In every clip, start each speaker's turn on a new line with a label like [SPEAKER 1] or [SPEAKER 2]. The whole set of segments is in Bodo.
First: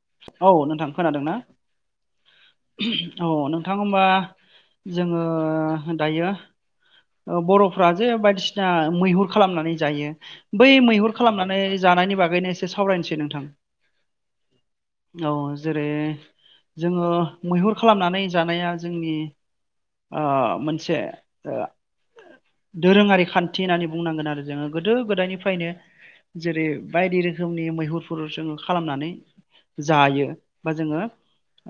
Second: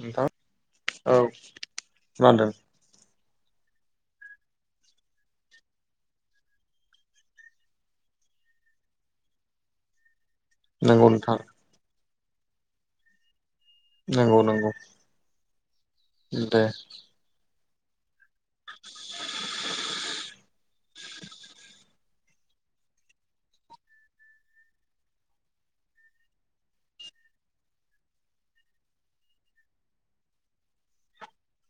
[SPEAKER 1] नोंथां
[SPEAKER 2] औ नोंथां
[SPEAKER 1] औ
[SPEAKER 2] खोनादों ना?
[SPEAKER 1] खोनादों
[SPEAKER 2] औ नोंथां होमबा जोङो दायो ओ बर'फ्रा जे बायदिसिना मैहुर खालामनानै जायो। बै
[SPEAKER 1] नंगौ
[SPEAKER 2] मैहुर
[SPEAKER 1] नोंथां
[SPEAKER 2] खालामनानै जानायनि बागैनो एसे सावरायनोसै नोंथां।
[SPEAKER 1] औ नोंगौ।
[SPEAKER 2] औ जेरै
[SPEAKER 1] दे
[SPEAKER 2] जोङो मैहुर खालामनानै जानाया जोंनि ओ मोनसे ओ दोरोङारि खान्थि होननानै बुंनांगोन आरो जोङो गोदो गोदायनिफ्रायनो जेरै बायदि रोखोमनि मैहुरफोर जोङो खालामनानै जायो बा जोङो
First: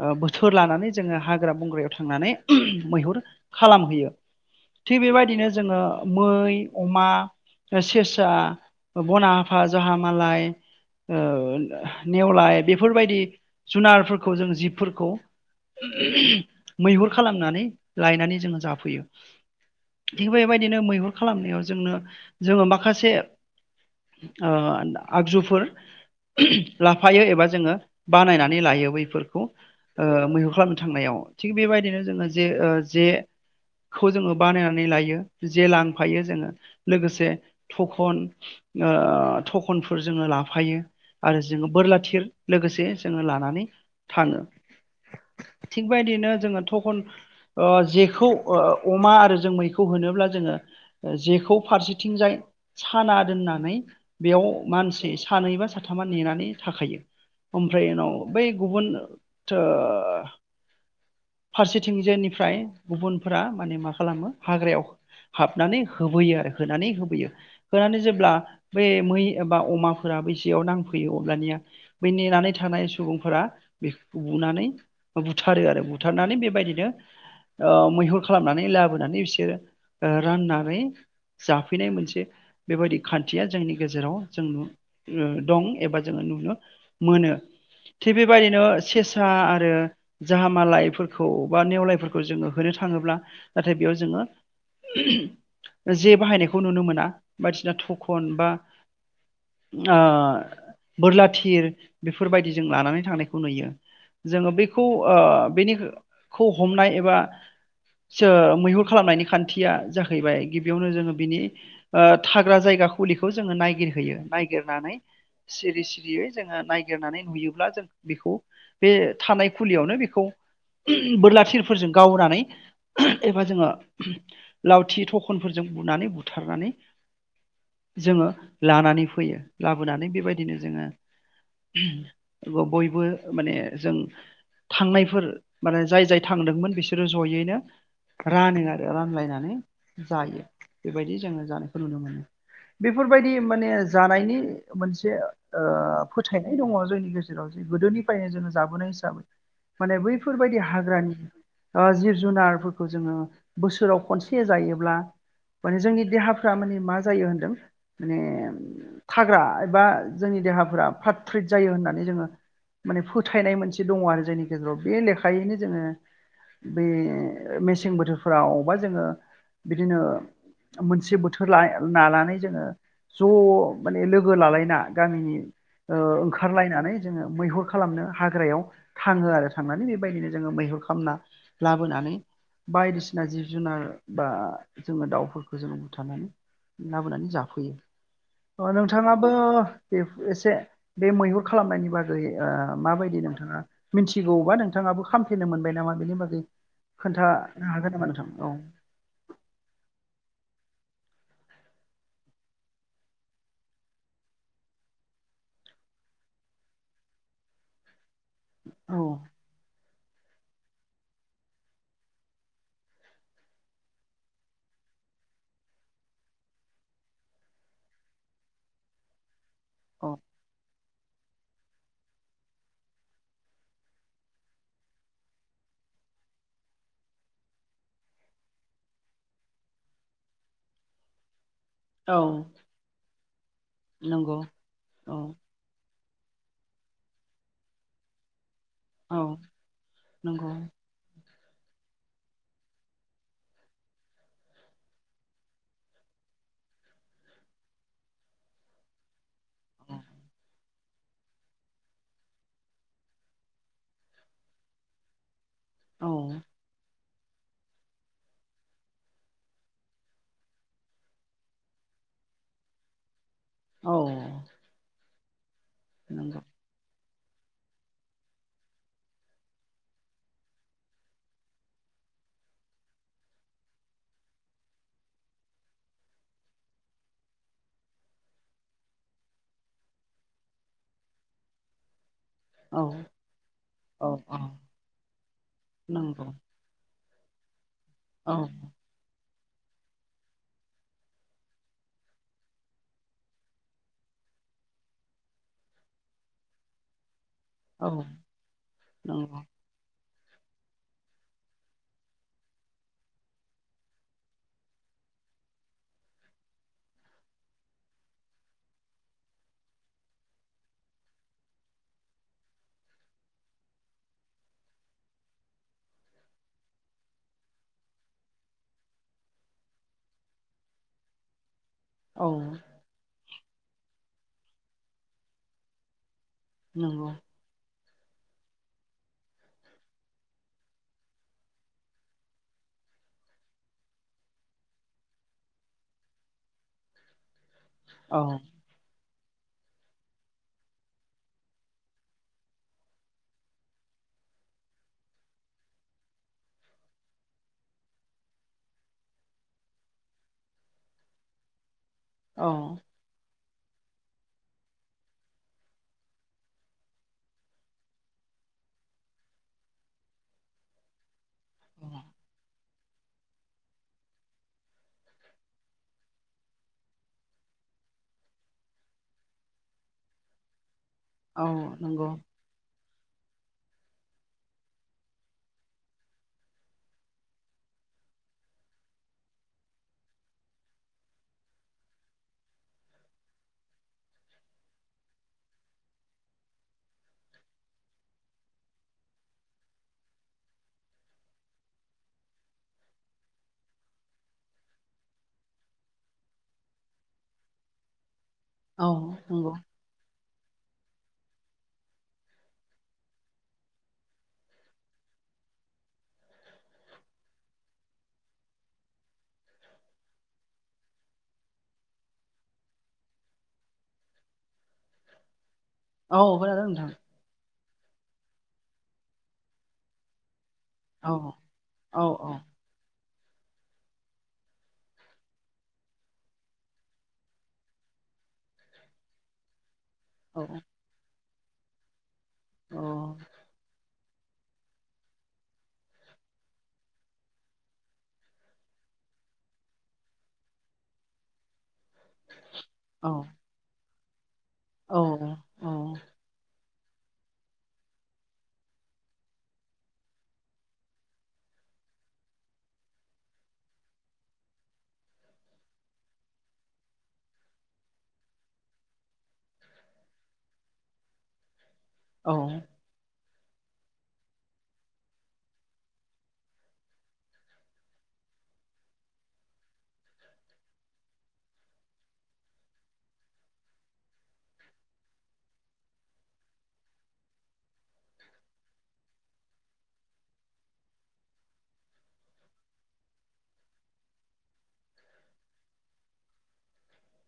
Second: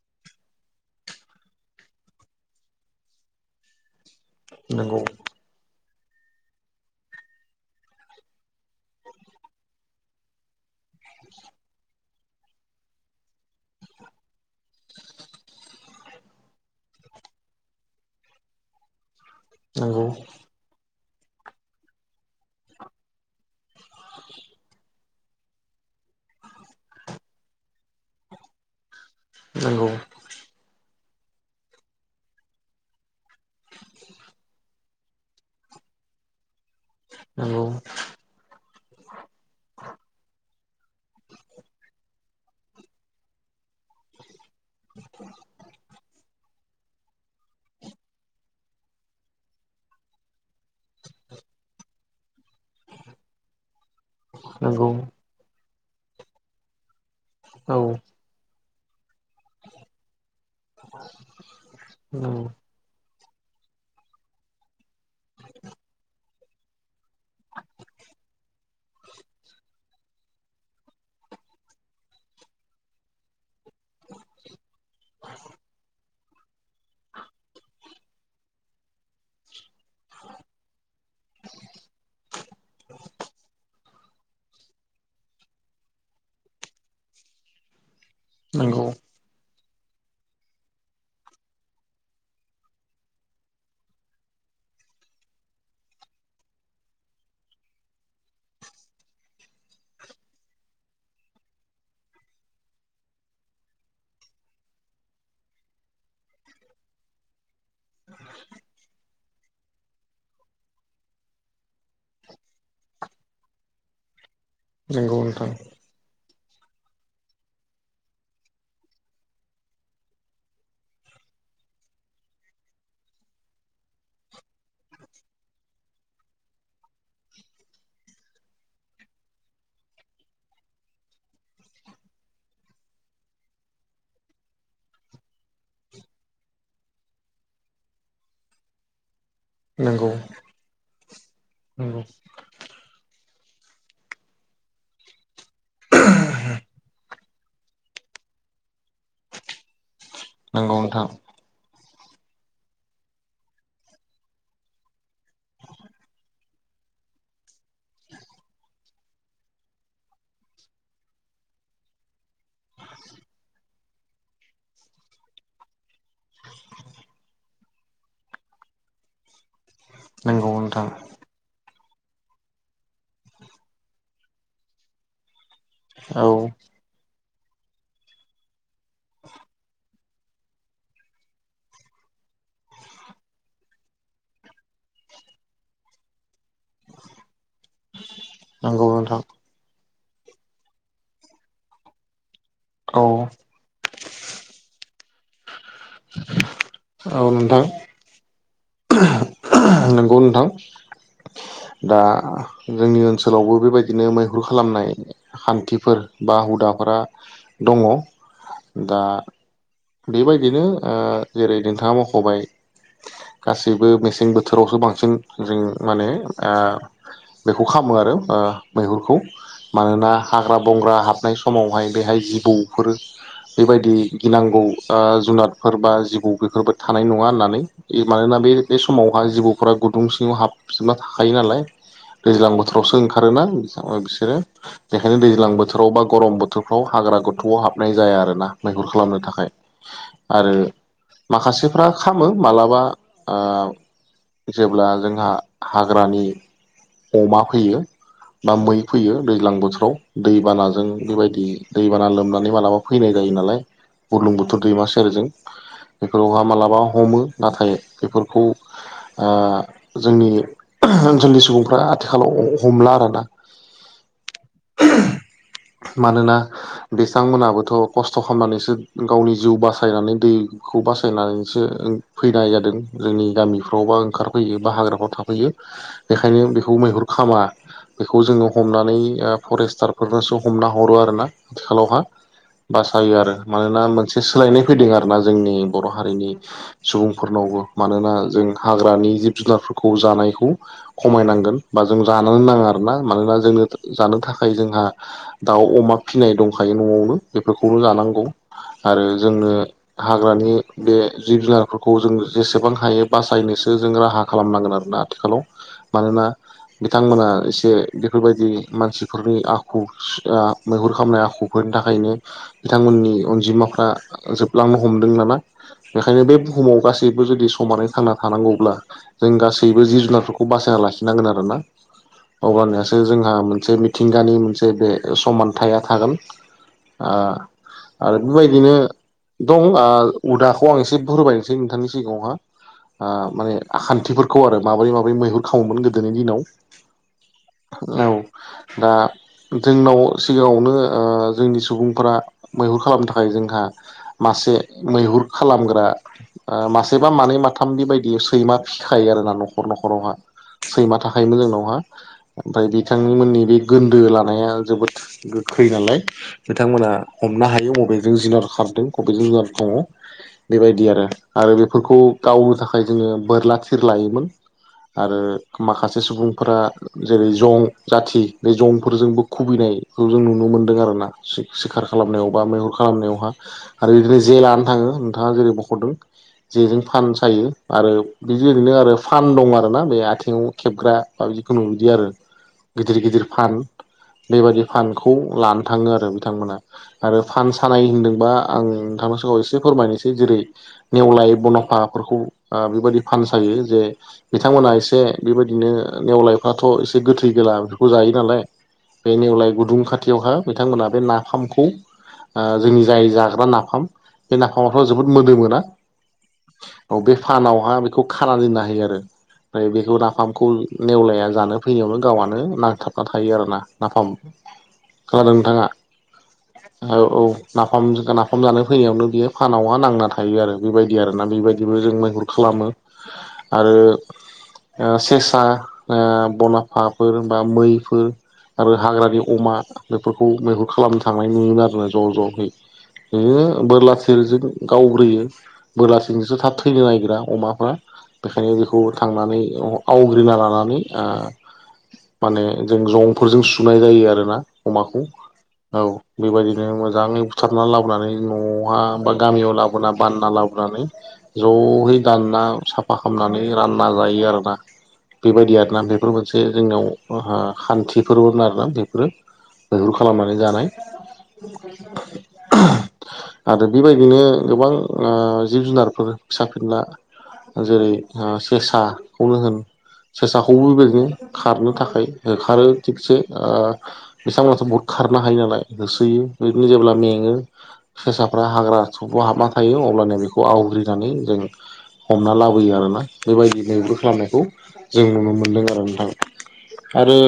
[SPEAKER 2] ओ बोथोर लानानै जोङो हाग्रा बंग्रायाव थांनानै मैहुर खालाम हैयो।
[SPEAKER 1] नंगौ
[SPEAKER 2] थिग बेबायदिनो जोङो मै, अमा ओ सेरसा ओ बन आफा, जहा मालाय ओ नेवलाय बेफोरबायदि जुनारफोरखौ जों जिबफोरखौ मैहुर खालामनानै लायनानै जोङो जाफैयो।
[SPEAKER 1] नंगौ
[SPEAKER 2] थिग बेबायदिनो मैहुर खालामनायाव जोंनो जोङो माखासे ओ दा आगजुफोर लाफायो एबा जोङो बानायनानै लायो बैफ फोरखौ
[SPEAKER 1] नंगौ
[SPEAKER 2] ओ मैहुर खालामनो थांनायाव थिग बेबायदिनो जोङो जे ऐ जेखौ जोङो बानायनानै लायो। जे लांफायो जोङो लोगोसे
[SPEAKER 1] नंगौ
[SPEAKER 2] थखन ओ थखनफोर जोङो लाफायो। आरो जोङो बोरलाथिर लोगोसे जोङो लानानै थाङो। थिग बायदिनो जोङो थखन ओ जेखौ ओ अमा ओ जों मैखौ होनोब्ला जोङो ओ जेखौ फारसेथिंजाय साना दोननानै बेयाव
[SPEAKER 1] नंगौ
[SPEAKER 2] मानसि सानै बा साथामा नेनानै थाखायो।
[SPEAKER 1] औ
[SPEAKER 2] ओमफ्राय उनाव बै गुबुन थो फारसेथिं
[SPEAKER 1] नंगौ
[SPEAKER 2] जायनिफ्राय गुबुनफोरा माने मा खालामो हाग्रायाव हाबनानै होबोयो आरो होनानै होबोयो। होनानै जेब्ला बे मै एबा अमाफोरा बै जेयाव नांफैयो अब्लानिया बै नेनानै थानाय सुबुंफोरा बेखौ बुनानै ओ बुथारो आरो बुथ थारनानै बेबायदिनो ओ मैहुर खालामनानै लाबोनानै बिसोरो ओ राननानै जाफैनाय मोनसे बेबायदि खान्थिया जोंनि गेजेराव जोंनो ओ दं एबा जोङो नुनो मोनो। थिग बेबायदिनो
[SPEAKER 1] नंगौ
[SPEAKER 2] सेस सा आरो जाहा मालायफोरखौ बा नेवलायफोरखौ जोङो होनो थाङोब्ला नाथाय बेयाव जोङो जे बाहायनायखौ नुनो मोना। बायदिसिना थखन बा ओ बोरला थिर बेफोरबायदि जों लानानै थांनायखौ नुयो। जोङो बैखौ ओ बैनिखौ हमनाय एबा सो मैहुर खालामनायनि खान्थिया जाहैबाय गिबियावनो जोङो बिनि ओ थाग्रा जायगा खुलिखौ जोङो नायागिर हैयो। नायगिरनानै
[SPEAKER 1] नंगौ नोंथां
[SPEAKER 2] सिरि सिरियै जोङो नायागिरनानै नुयोब्ला जों बेखौ बे थानाय फुलियावनो बेखौ बोरला थिरफोरजों गावनानै एबा जोङो लावथि थखनफोरजों बुनानै बुथारनानै जोङो लानानै फैयो लाबोनानै बेबायदिनो जोङो। आरोबाव बयबो माने जों थांनायफोर माने जाय जाय थांदोंमोन बिसोरो जयैनो रानो आरो रानलायनानै
[SPEAKER 1] नंगौ
[SPEAKER 2] जायो बेबायदि जोङो जानायखौ नुनो
[SPEAKER 1] नंगौ
[SPEAKER 2] मोनो बेफोरबायदि माने जानायनि मोनसे ओ फोथायनाय दङ जोंनि गेजेर राव जे गोदोनिफ्रायो जोङो जाबोनाय हिसाबै माने बैफोरबायदि
[SPEAKER 1] नंगौ नोंथां
[SPEAKER 2] हाग्रानि ओ जिब जुनारफोरखौ जोङो बोसोराव खनसे जायोब्ला माने जोंनि देहाफ्रा माने मा जायो होनदों माने थाग्रा एबा जोंनि देहाफोरा फ्राद फ्रिद जायो होननानै जोङो माने फोथायनाय मोनसे दङ आरो जोंनि गेजेराव बे लेखायैनो जोङो बे ओ मेसें बोथोरफ्राव बा जोङो बिदिनो
[SPEAKER 1] नंगौ नोंथां
[SPEAKER 2] मोनसे बोथो होरलाय नालानै जोङो ज' माने लोगो लालायना गामिनि ओ
[SPEAKER 1] औ
[SPEAKER 2] ओंखारलायनानै जोङो मैहुर खालामनो हाग्रायाव थाङो आरो थांनानै बेबायदिनो जोङो मैहुर खामना लाबोनानै बायदिसिना जिब जुनार बा जोङो दाउफोरखौ जोङो बुथारनानै लाबोनानै जाफैयो ओ
[SPEAKER 1] नंगौ नोंथां
[SPEAKER 2] नोंथाङाबो बे एसे बे मैहुर खालामनायनि बागै ओ
[SPEAKER 1] औ
[SPEAKER 2] माबायदि नोंथाङा मिथिगौबा नोंथाङाबो खामफेनो मोनबाय नामा बेनि बागै खोन्थानो हागोन नामा नोंथां औ
[SPEAKER 1] [unintelligible] नोंगौ नोंथां दा जोंनि ओनसोलावबो बेबायदिनो मैहुर खालामनाय खान्थिफोर बा हुदाफोरा दङ
[SPEAKER 2] औ
[SPEAKER 1] दा बेबायदिनो ओ जेरै नोंथाङा मख'बाय गासैबो मेसें बोथोरावसो बांसिन जों माने आ बेखौ खाम्मो आरो ओ मैहुरखौ मानोना
[SPEAKER 2] औ
[SPEAKER 1] हाग्रा बंग्रा हाबनाय स समावहाय बेहाय जिबौफोरो बेबायदि गिनांगौ आ जुनादफोर बा जिबौ बेफोरबाय थानाय नङा होननानै इ मानोना बे बे समावहाय जिबौफोरा गुदुं सिङाव हाबजोबना थाखायो नालाय
[SPEAKER 2] औ
[SPEAKER 1] दैज्लां बोथोरावसो ओंखारोना बिसो बिसोरो
[SPEAKER 2] नंगौ औ
[SPEAKER 1] बेखायनो दैज्लां बोथो बोथोराव बा गरम बोथोरफ्राव हाग्रा गोथौआव हाबनाय जाया आरोना मैहुर खालामनो
[SPEAKER 2] औ
[SPEAKER 1] थाखाय
[SPEAKER 2] नंगौ
[SPEAKER 1] आरो माखासेफ्रा खामो मालाबा आ जेब्ला जोंहा हाग्रानि अमा फैयो बा मै फैयो दैज्लां बोथोराव दैबानाजों बेबायदि दैबाना लोमनानै मालाबा फैनाय जायो नालाय बुरलुं बुथोर दैमा सेरजों
[SPEAKER 2] औ
[SPEAKER 1] बेफोरावहा मालाबा हमो नाथाय बेफोरखौ आ जोंनि [unintelligible] ओनसोलनि सुबुंफ्रा आथिखालाव अह हमला आरोना
[SPEAKER 2] औ
[SPEAKER 1] [unintelligible] मानोना
[SPEAKER 2] नंगौ
[SPEAKER 1] बिसांमोनाबोथ' खस्थ' खामनानैसो गावनि जिउ बासायनानै दै खौ बासायनानैसो फैनाय जादों जोंनि गामिफ्राव बा ओंखारफैयो बा हाग्राफ्राव थाफैयो बेखायनो बिखौ मैहुर खामा बेखौ जोङो हमनानै ओ फरेस्टारफोरनोसो हमना हरो आरोना थिखालावहा
[SPEAKER 2] औ
[SPEAKER 1] बासायो आरो मानोना
[SPEAKER 2] औ
[SPEAKER 1] मोनसे सोलायनाय फैदों आरोना जोंनि बर' हारिनि
[SPEAKER 2] नंगौ
[SPEAKER 1] सुबुंफोरनावबो मानोना
[SPEAKER 2] औ
[SPEAKER 1] जों हाग्रानि जिब जुनारफोरखौ जानायखौ खमायनांगोन बा जों जानोनो नाङा आरोना मानोना जोंनो जानो थाखाय जोंहा दाउ अमा फिनाय दंखायो न'आवनो बेफोरखौनो
[SPEAKER 2] औ
[SPEAKER 1] जानांगौ आरो
[SPEAKER 2] नंगौ
[SPEAKER 1] जोंनो हाग्रानि बे जिब जुनारफोरखौ जों जेसेबां हायो बासायनोसो जों राहा खालामनांगोन आरोना आथिखालाव मानोना बिथांमोना एसे बेफोरबायदि मानसिफोरनि आखु आ मैहुर खामनाय आखुफोरनि थाखायनो बिथांमोननि अनजिमाफ्रा जोबलांनो हमदों नामा बेखायनो बे बुहुमाव गासिब [unintelligible] जुदि समानो थांना थानांगौब्ला जों गासैबो जिब जुनारफोरखौ बासायना लाखिनांगोन आरो ना
[SPEAKER 2] औ
[SPEAKER 1] अब्लानोसो जोंहा मोनसे मिथिंगानि मोनसे बे समानथाया थागोन
[SPEAKER 2] नंगौ
[SPEAKER 1] ओ। आरो बेबायदिनो दं ओ उदाखौ आं एसे बुरमायनोसै नोंथांनिसि सिगाङावहा ओ माने आखान्थिफोरखौ आरो माबोरै माबोरै मैहुर खावोमोन गोदोनि दिनाव
[SPEAKER 2] [inaudible]
[SPEAKER 1] औ दा जोंनाव सिगाङावनो ओ जोंनि सुबुंफोरा मैहुर खालामनो थाखाय जोंहा मासे मैहुर खालामग्रा ओ‌ मासेबा मानै माथामनि बायदि सैमा फिखायो आरोना न'खर न'खरावहा। सैमा थाखायोमोन जोंनावहा
[SPEAKER 2] औ
[SPEAKER 1] ओमफ्राय बिथांनिमोननि बे गोन्दो लानाया जोबोद गोखै नालाय बिथांमोना हमनो हायो अबेजों जुनार खारदों अबेजों जुनार दङ। बेबायदि आरो आरो बेफोरखौ गावनो थाखाय जोङो बोरला थिर लायोमोन। आरो माखासे सुबुंफोरा जेरै जं जाथि बे जंफोरजोंबो खुबैनायखौ जों नुनो मोनदों आरोना।
[SPEAKER 2] औ
[SPEAKER 1] सिख सिखार
[SPEAKER 2] नंगौ
[SPEAKER 1] खालामनायाव बा मैहुर खालामनायावहा आरो बिदिनो जे लानो थाङो नोंथाङा जेरै बखरदों। जेजों फान सायो आरो बिदि ओरैनो आरो फान दं आरोना बे आथिङाव खेबग्रा। बा बिदि खुनु बिदि आरो गिदिर गिदिर फान। बेबादि फानखौ लानो थाङो आरो बिथांमोना। आरो फान सानाय होनदोंबा आं नोंथांनि सिगाङाव एसे फोरमायनोसै जेरै नेवलाय बनहाफाफोरखौ ओ बेबायदि फान सायो जे बिथांमोनहा एसे बेबायदिनो नेवलायफ्राथ' एसे गोथै गोला बेफोरखौ जायो नालाय
[SPEAKER 2] औ
[SPEAKER 1] बे नेवलाय
[SPEAKER 2] नंगौ
[SPEAKER 1] गुदुं खाथियावहा बिथांमोनहा बे नाफामखौ ओ जोंनि जाय जाग्रा नाफाम बे नाफामआथ' जोबोद मोदोमोना। औ बे फानावहा बेखौ खाना दोननो हायो आरो। ओमफ्राय बेखौ नाफामखौ नेवलाया जानो फैनायावनो गावआनो नांथाबना थायो आरोना नाफाम। खोनादों नोंथाङा?
[SPEAKER 2] औ खोनादों नोंथां
[SPEAKER 1] औ औ नाफाम नाफाम जानो फैनायावनो बियो फानावहा नांना थायो आरो। बेबायदि
[SPEAKER 2] औ
[SPEAKER 1] आरोना बेबायदिबो जों
[SPEAKER 2] औ
[SPEAKER 1] मैहुर
[SPEAKER 2] औ
[SPEAKER 1] खालामो आरो ओ सेसा ओ बन हाफाफोर बा मैफोर आरो हाग्रानि अमा बेफोरखौ
[SPEAKER 2] औ
[SPEAKER 1] मैहुर खालामनो थांनाय नुयोमोन आरोना ज' ज'है बिदिनो बोरला थिरजों गावग्रोयो बोरलाजोंसो थाब थैनो नागिरा अमाफ्रा बेखायनो बेखौ थांनानै औ आवग्रिना लानानै आ माने जों
[SPEAKER 2] औ
[SPEAKER 1] जंफोरजों सुनाय जायो आरोना अमाखौ
[SPEAKER 2] औ
[SPEAKER 1] औ बेबायदि नो मोजाङै बुथारना लाबोनानै न'आवहा बा गामियाव लाबोना बानना लाबो नानै ज'यै दानना साफा खालामनानै रानना जायो आरोना। बेबायदि आरोना बेफोर मोनसे जोंनियाव ओ खान्थिफोरमोन आरोना बेफोरो मैहुर खालामनानै जानाय। आरो बेबायदिनो गोबां ओ जिब जुनारफोर फिसा फिनला जेरै ओ सेसाखौनो होन सेसाखौबो बेबादिनो खारनो थाखाय होखारो थिगसे ओ बिथांमोनाथ' बहुद खारनो हायो नालाय होसोयो बिदिनो जेब्ला मेङो फेसाफ्रा हाग्रा सुबाव हाबना थायो अब्लानो बेखौ आवग्रिनानै जों हमना लाबोयो आरोना बेबायदि जोङो बोख्लामनायखौ जों नुनो मोनदों आरो नोंथां। आरो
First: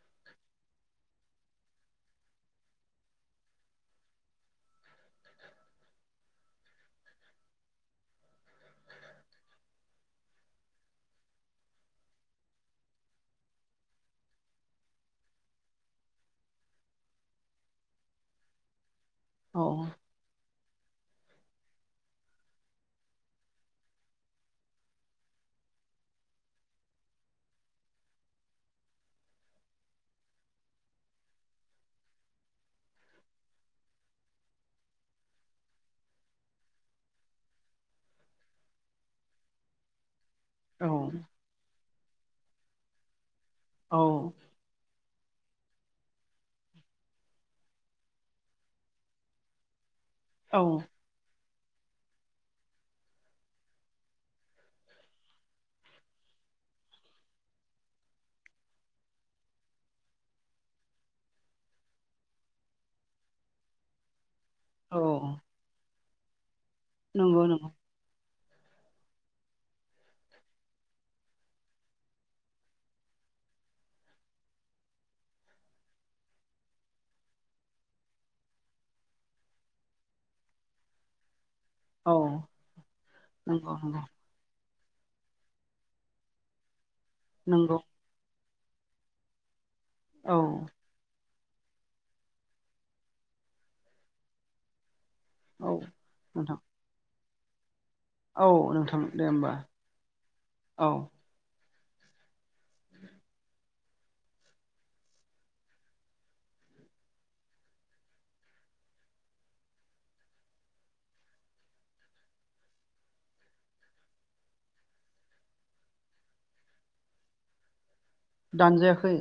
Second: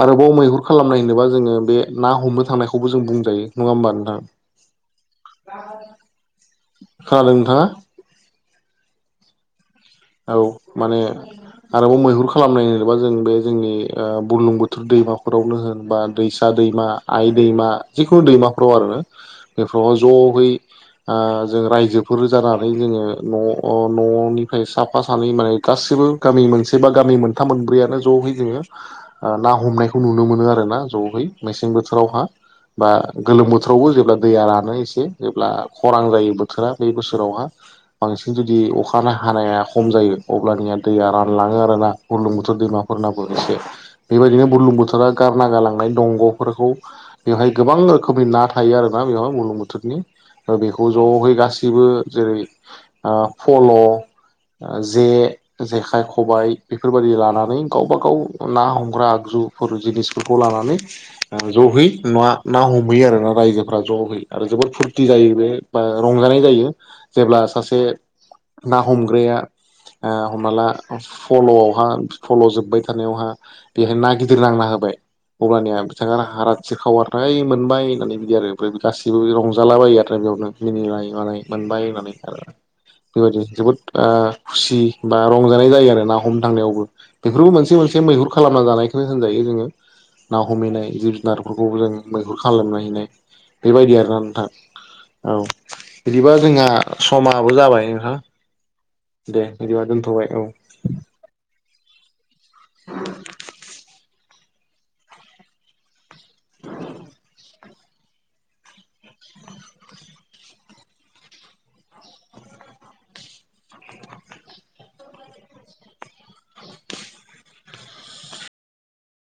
[SPEAKER 1] आरोबाव मैहुर खालामनाय होनोबा जोङो बे ना हमनो थांनायखौबो जों बुंजायो नङा होमबा नोंथां?
[SPEAKER 2] [inaudible]
[SPEAKER 1] खोनादों नोंथाङा? औ माने आरोबाव मैहुर खालामनाय होनोबा जों बे जोंनि ओ बुर्लुंबुथुर दैमाफोरावनो होन बा दैसा दैमा आइ दैमा जिखुनु दैमाफ्राव आरो बेफोराव ज हैय ओ-जों रायजोफोर जानानै जोङो न ननिफ्राय साफ सा सानै माने गासिबो गामि मोनसे बा गामि मोनथाम मोनब्रैयानो जयै जोङो। ओ-ना हमनायखौ नुनो मोनो आर ना ज हैय मेसें बोथोरावहा। बा गोलोम बोथोरावबो जेब्ला दैया रानो एसे जेब्ला खरां जायो बोथोरा बे बोसोरावहा। बांसिन जुदि अखानो हानाया। खम जायो अब्लानिया दैया रानलाङो आरोना गुरलुंबुथुर दैमाफोरनाबो एसे।
[SPEAKER 2] औ
[SPEAKER 1] बेबायदिनो बुरलुंबुथुरा गारना गालांनाय दंगफोरखौ बेवहाय गोबां रोखोमनि ना थायो आरोना बेवहाय बुरलुंबुथुरनि।
[SPEAKER 2] औ
[SPEAKER 1] बेखौ जहै गासिबो जेरै ओ-फल जे जेखाय खबाय बेफोरबायाददि लानानै गावबा गाव ना हमग्रा आगजु बरुरु जिनिसफोरखौ लानानै। जहै ना ना हमहैयो आरो ना रायजोफोरा जहै आरो जोबोद।
[SPEAKER 2] औ
[SPEAKER 1] फुरथि जायो बे बा रंजानाय जायो जेब्ला
[SPEAKER 2] नंगौ नंगौ
[SPEAKER 1] सासे ना हमग्राया। ओ-हमना ला फलआवहा फल जोबबाय थानायावहा। बेहाय ना गिदिर नांना होबाय। अब्लानिया बिथाङा हाराथि [unintelligible] मोनबाय होननानै बिदि आरो ओमफ्राय गासिबो रंजाला बायो आरो बेयावनो। मिनिलाय मालानाय मोनबाय
[SPEAKER 2] औ
[SPEAKER 1] होननानै आरो बेबायदि
[SPEAKER 2] नंगौ
[SPEAKER 1] जोबोद
[SPEAKER 2] नंगौ
[SPEAKER 1] ओ खुसि बा रंजानाय जायो आरो ना हमनो थांनायावबो बेफोरबो मोनसे
[SPEAKER 2] नंगौ
[SPEAKER 1] मोनसे मैहुर खालामना जानायखौनो होनजायो जोङो
[SPEAKER 2] औ
[SPEAKER 1] ना हमैनाय ज जुनारफोरखौबो जों मैहुर खालामना हैनाय बेबायदि आरोना नोंथां। औ बिदिबा
[SPEAKER 2] नोंथां
[SPEAKER 1] जोंहा समाबो जाबाय नोंथां।
[SPEAKER 2] औ नोंथां
[SPEAKER 1] दे बिदिबा दोनथबाय औ।
[SPEAKER 2] औ [unintelligible] दानजायाखै।